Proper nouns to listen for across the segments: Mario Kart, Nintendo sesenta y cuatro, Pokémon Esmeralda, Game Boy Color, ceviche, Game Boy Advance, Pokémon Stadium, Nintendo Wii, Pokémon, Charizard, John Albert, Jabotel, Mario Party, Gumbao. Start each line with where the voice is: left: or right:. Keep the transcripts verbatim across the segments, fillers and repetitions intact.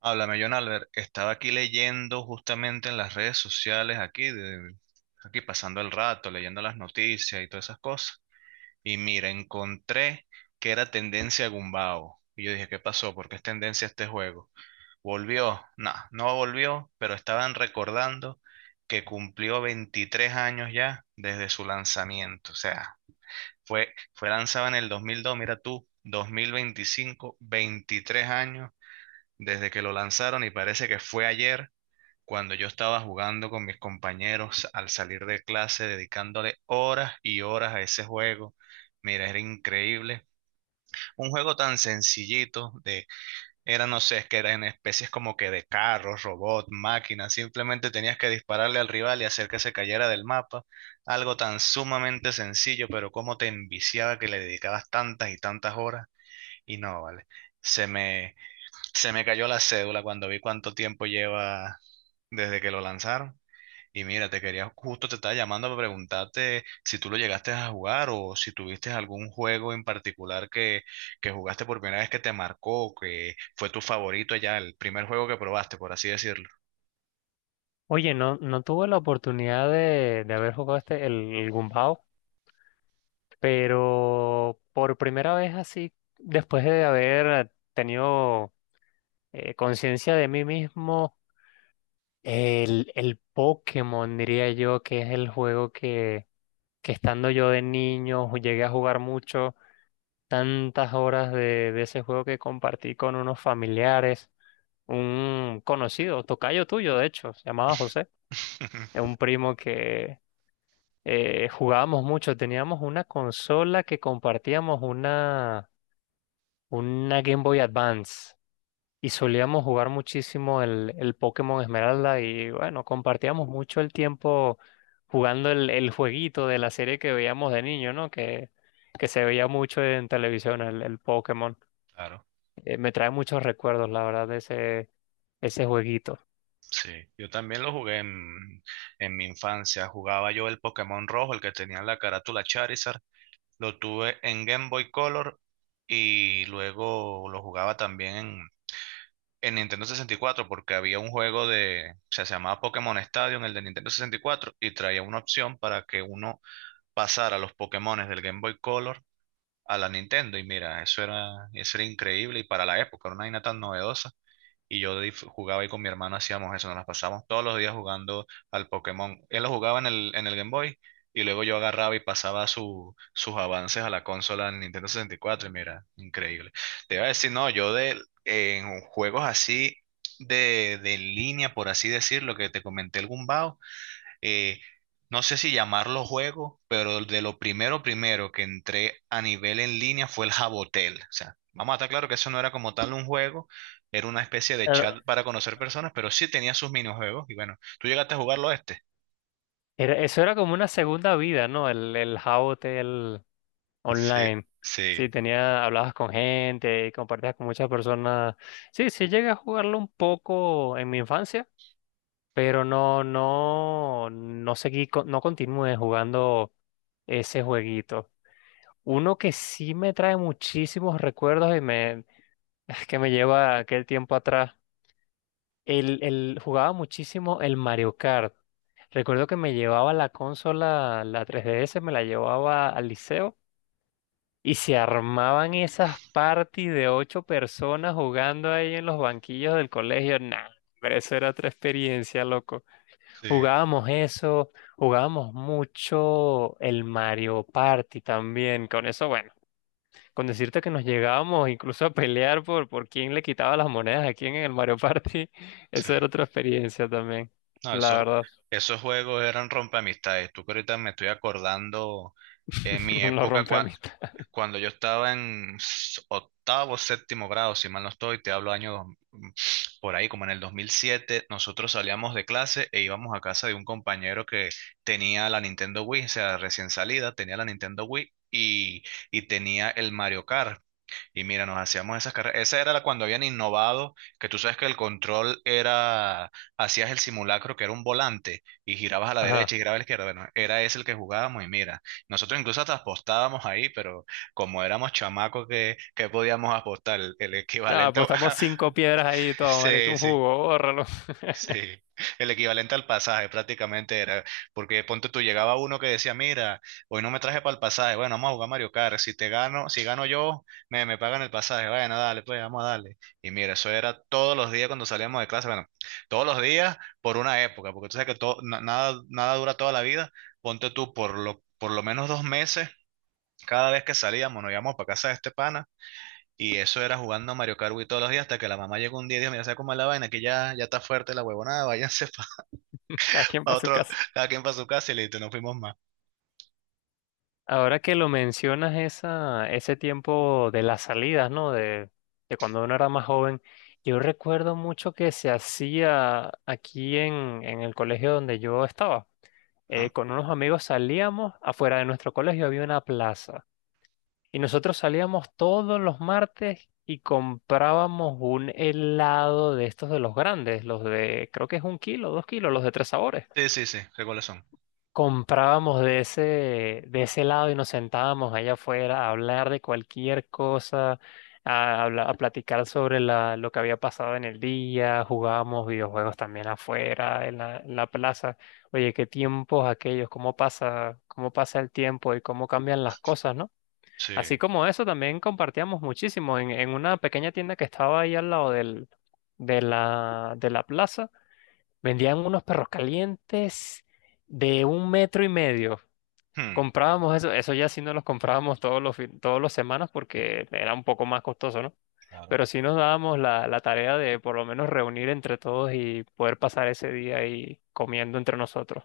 right: Háblame, John Albert. Estaba aquí leyendo justamente en las redes sociales, aquí, de- aquí pasando el rato, leyendo las noticias y todas esas cosas. Y mira, encontré que era tendencia Gumbao. Y yo dije, ¿qué pasó? ¿Por qué es tendencia este juego? ¿Volvió? No, no volvió, pero estaban recordando que cumplió veintitrés años ya desde su lanzamiento. O sea, fue, fue lanzado en el dos mil dos, mira tú, dos mil veinticinco, veintitrés años desde que lo lanzaron, y parece que fue ayer cuando yo estaba jugando con mis compañeros al salir de clase, dedicándole horas y horas a ese juego. Mira, era increíble. Un juego tan sencillito de, era, no sé, es que eran especies como que de carros, robots, máquinas. Simplemente tenías que dispararle al rival y hacer que se cayera del mapa. Algo tan sumamente sencillo, pero cómo te enviciaba, que le dedicabas tantas y tantas horas. Y no, vale. Se me, se me cayó la cédula cuando vi cuánto tiempo lleva desde que lo lanzaron. Y mira, te quería, justo te estaba llamando, para preguntarte si tú lo llegaste a jugar, o si tuviste algún juego en particular que, que jugaste por primera vez, que te marcó, que fue tu favorito ya, el primer juego que probaste, por así decirlo.
left: Oye, no, no tuve la oportunidad de, de haber jugado este, el, el Gumbao, pero por primera vez así, después de haber tenido eh, conciencia de mí mismo, el, el Pokémon, diría yo, que es el juego que, que estando yo de niño llegué a jugar mucho, tantas horas de, de ese juego que compartí con unos familiares, un conocido, tocayo tuyo, de hecho, se llamaba José, un primo que eh, jugábamos mucho, teníamos una consola que compartíamos una, una Game Boy Advance y solíamos jugar muchísimo el, el Pokémon Esmeralda y bueno, compartíamos mucho el tiempo jugando el, el jueguito de la serie que veíamos de niño, ¿no? Que, que se veía mucho en televisión, el, el Pokémon.
right: Claro,
left: Eh, me trae muchos recuerdos, la verdad, de ese, ese jueguito.
right: sí. Yo también lo jugué en, en mi infancia. Jugaba yo el Pokémon rojo, el que tenía la carátula Charizard. Lo tuve en Game Boy Color y luego lo jugaba también en, en Nintendo sesenta y cuatro, porque había un juego de, o sea, se llamaba Pokémon Stadium, el de Nintendo sesenta y cuatro, y traía una opción para que uno pasara los Pokémones del Game Boy Color a la Nintendo. Y mira, eso era, eso era increíble, y para la época era una vaina tan novedosa, y yo dif- jugaba ahí con mi hermano, hacíamos eso, nos las pasábamos todos los días jugando al Pokémon. Él lo jugaba en el, en el, Game Boy, y luego yo agarraba y pasaba su- sus avances a la consola en Nintendo sesenta y cuatro y cuatro, y mira, increíble. Te iba a decir, no, yo de, en juegos así de, de línea, por así decirlo, que te comenté el Gumbao, eh, no sé si llamarlo juego, pero de lo primero, primero que entré a nivel en línea fue el Jabotel. O sea, vamos a estar claro que eso no era como tal un juego, era una especie de
left: Era-
right: chat para conocer personas, pero sí tenía sus minijuegos. Y bueno, ¿tú llegaste a jugarlo, este?
left: era- Eso era como una segunda vida, ¿no? El, el jabote, el
right: Sí,
left: Online.
right: sí,
left: Sí, tenía, hablabas con gente y compartías con muchas personas. Sí, sí llegué a jugarlo un poco en mi infancia, pero no, no, no seguí, co- no continué jugando ese jueguito. Uno que sí me trae muchísimos recuerdos y me, que me lleva a aquel tiempo atrás. El, el, jugaba muchísimo el Mario Kart. Recuerdo que me llevaba la consola, la tres D S, me la llevaba al liceo y se armaban esas parties de ocho personas jugando ahí en los banquillos del colegio. Nah, pero eso era otra experiencia, loco.
right: sí,
left: Jugábamos eso, jugábamos mucho el Mario Party también. Con eso, bueno, con decirte que nos llegábamos incluso a pelear por, por quién le quitaba las monedas a quién en el Mario Party,
right: sí.
left: eso era otra experiencia también,
right: No,
left: la
right: esos,
left: verdad.
right: esos juegos eran rompeamistades. Tú, que ahorita me estoy acordando, en mi
left: Lo
right: época
left: rompe
right: cua-
left: amistad.
right: cuando yo estaba en s- octavo, séptimo grado, si mal no estoy, te hablo año dos- mm, por ahí, como en el dos mil siete, nosotros salíamos de clase e íbamos a casa de un compañero que tenía la Nintendo Wii. O sea, recién salida, tenía la Nintendo Wii, y, y tenía el Mario Kart. Y mira, nos hacíamos esas carreras. Esa era la, cuando habían innovado, que tú sabes que el control era, hacías el simulacro que era un volante y girabas a la derecha
left: Ajá.
right: y girabas a la izquierda. Bueno, era ese el que jugábamos, y mira, nosotros incluso hasta apostábamos ahí, pero como éramos chamacos que, que podíamos apostar, el, el
left: No,
right: equivalente a...
left: apostamos cinco piedras ahí y todo, malito,
right: Sí,
left: un
right: sí.
left: jugo, bórralo.
right: Sí, el equivalente al pasaje, prácticamente era, porque ponte tú, llegaba uno que decía, mira, hoy no me traje para el pasaje, bueno, vamos a jugar Mario Kart, si te gano, si gano yo, me, me pagan el pasaje, bueno, dale, pues vamos a darle. Y mira, eso era todos los días cuando salíamos de clase, bueno, todos los días por una época, porque tú sabes que todo, na- nada, nada dura toda la vida, ponte tú, por lo, por lo menos dos meses, cada vez que salíamos, nos íbamos para casa de este pana. Y eso era jugando Mario Kart Wii todos los días, hasta que la mamá llegó un día y dijo, mira, ¿sabes cómo es la vaina? Que ya, ya está fuerte la huevonada, váyanse
left: Cada quien
right: para
left: para su
right: otro,
left: casa.
right: cada quien para su casa, y listo, no fuimos más.
left: Ahora que lo mencionas, esa, ese tiempo de las salidas, ¿no? De, de cuando uno era más joven, yo recuerdo mucho que se hacía aquí en, en el colegio donde yo estaba. Eh,
right: Ajá.
left: con unos amigos salíamos, afuera de nuestro colegio había una plaza. Y nosotros salíamos todos los martes y comprábamos un helado de estos de los grandes, los de, creo que es un kilo, dos kilos, los de tres sabores.
right: Sí, sí, sí, sé cuáles son.
left: Comprábamos de ese, de ese lado y nos sentábamos allá afuera a hablar de cualquier cosa, a, habla- a platicar sobre la, lo que había pasado en el día, jugábamos videojuegos también afuera, en la, en la plaza. Oye, qué tiempos aquellos, cómo pasa, cómo pasa el tiempo y cómo cambian las cosas, ¿no?
right: Sí.
left: Así como eso, también compartíamos muchísimo en, en una pequeña tienda que estaba ahí al lado del, de la, de la plaza. Vendían unos perros calientes de un metro y medio.
right: Hmm,
left: Comprábamos eso, eso ya sí no los comprábamos todos los, fin- todos los semanas porque era un poco más costoso, ¿no?
right: claro.
left: Pero sí nos dábamos la, la tarea de por lo menos reunir entre todos y poder pasar ese día ahí comiendo entre nosotros.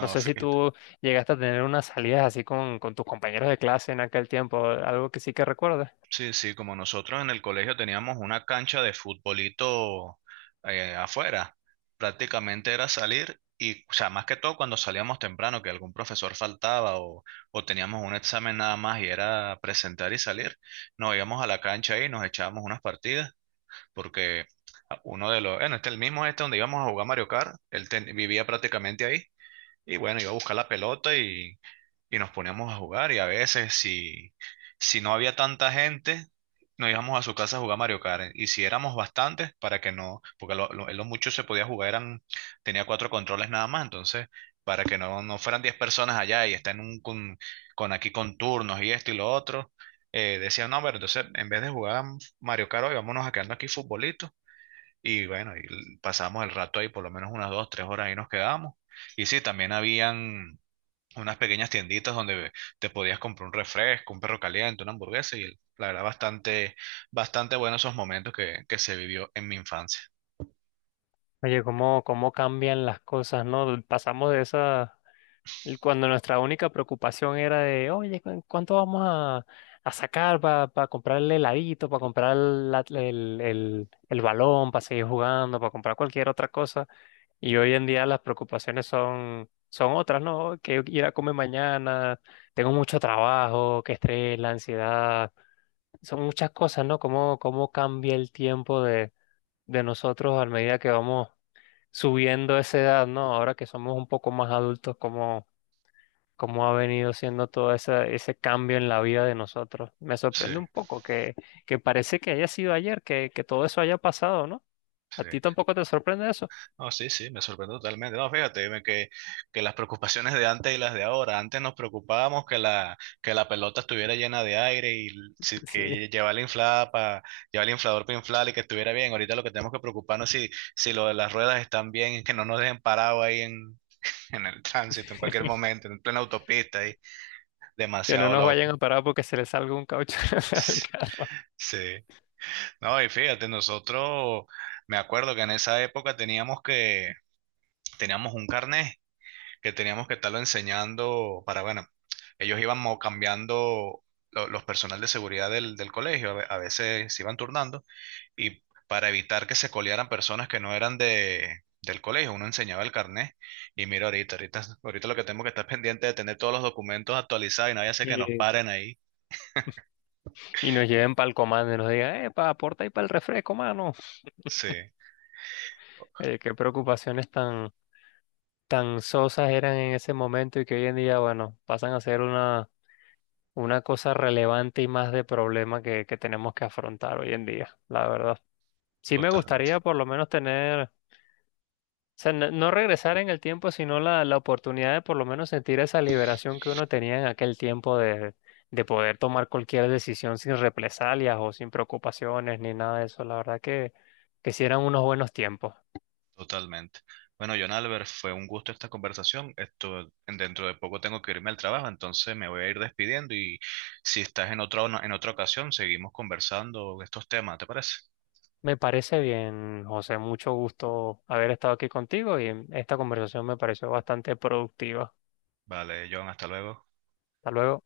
left: No sé si
right: fíjate.
left: tú llegaste a tener unas salidas así con, con tus compañeros de clase en aquel tiempo, algo que sí que recuerdes.
right: Sí, sí, como nosotros en el colegio teníamos una cancha de futbolito eh, afuera, prácticamente era salir y, o sea, más que todo cuando salíamos temprano, que algún profesor faltaba o, o teníamos un examen nada más y era presentar y salir, nos íbamos a la cancha ahí y nos echábamos unas partidas, porque uno de los, bueno, este, el mismo, este donde íbamos a jugar Mario Kart, él ten- vivía prácticamente ahí. Y bueno, iba a buscar la pelota, y, y nos poníamos a jugar. Y a veces, si, si no había tanta gente, nos íbamos a su casa a jugar Mario Kart. Y si éramos bastantes, para que no, porque lo, lo, lo mucho se podía jugar, eran, tenía cuatro controles nada más. Entonces, para que no, no fueran diez personas allá y estén un, con, con, aquí con turnos y esto y lo otro, eh, decían, no, pero entonces, en vez de jugar Mario Kart, hoy vámonos a quedarnos aquí futbolito, y bueno, y pasamos el rato ahí, por lo menos unas dos, tres horas ahí nos quedamos. Y sí, también habían unas pequeñas tienditas donde te podías comprar un refresco, un perro caliente, una hamburguesa, y la verdad, bastante, bastante bueno esos momentos que, que se vivió en mi infancia.
left: Oye, cómo, cómo cambian las cosas, ¿no? Pasamos de esa. Y cuando nuestra única preocupación era de, oye, ¿cu- ¿cuánto vamos a, a sacar para comprar el heladito, para comprar la- el, el- el balón, para seguir jugando, para comprar cualquier otra cosa? Y hoy en día las preocupaciones son, son otras, ¿no? Que ir a comer mañana, tengo mucho trabajo, que estrés, la ansiedad, son muchas cosas, ¿no? ¿Cómo, cómo cambia el tiempo de, de nosotros a medida que vamos subiendo esa edad? ¿No? Ahora que somos un poco más adultos, cómo ha venido siendo todo esa- ese cambio en la vida de nosotros. Me
right: Sí,
left: sorprende un poco que, que parece que haya sido ayer, que, que todo eso haya pasado, ¿no? ¿A
right: sí.
left: ti tampoco te sorprende eso?
right: No, sí, sí, me sorprende totalmente. No, fíjate, dime que, que las preocupaciones de antes y las de ahora. Antes nos preocupábamos que la, que la pelota estuviera llena de aire, y si- que
left: Sí.
right: lle- llevarla inflada, para llevar el inflador para inflar y que estuviera bien. Ahorita lo que tenemos que preocuparnos es si, si lo de las ruedas están bien, y que no nos dejen parado ahí en, en el tránsito, en cualquier momento, en plena autopista, ahí.
left: Que no
right: Demasiado
left: nos vayan
right: loco.
left: a parar porque se les salga un caucho al carro
right: Sí. No, y fíjate, nosotros, me acuerdo que en esa época teníamos que, teníamos un carnet que teníamos que estarlo enseñando para, bueno, ellos iban mo- cambiando lo- los personal de seguridad del, del colegio. A ve- a veces se iban turnando, y para evitar que se colearan personas que no eran de, del colegio, uno enseñaba el carnet, y mira, ahorita, ahorita, ahorita, lo que tenemos que estar pendiente de tener todos los documentos actualizados y nadie hace que nos
left: y,
right: paren ahí.
left: y nos lleven para el comando y nos digan, eh, pa, aporta ahí para el refresco, mano.
right: Sí,
left: Eh, qué preocupaciones tan, tan sosas eran en ese momento y que hoy en día, bueno, pasan a ser una, una cosa relevante y más de problema que, que tenemos que afrontar hoy en día, la verdad. Sí me
right: totalmente.
left: gustaría por lo menos tener, o sea, no, no regresar en el tiempo, sino la, la oportunidad de por lo menos sentir esa liberación que uno tenía en aquel tiempo de, de poder tomar cualquier decisión sin represalias o sin preocupaciones ni nada de eso. La verdad que, que sí eran unos buenos tiempos.
right: Totalmente. Bueno, John Albert, fue un gusto esta conversación. Esto, dentro de poco tengo que irme al trabajo, entonces me voy a ir despidiendo, y si estás en otra, en otra, ocasión, seguimos conversando estos temas, ¿te parece?
left: Me parece bien, José, mucho gusto haber estado aquí contigo y esta conversación me pareció bastante productiva.
right: Vale, John, hasta luego.
left: Hasta luego.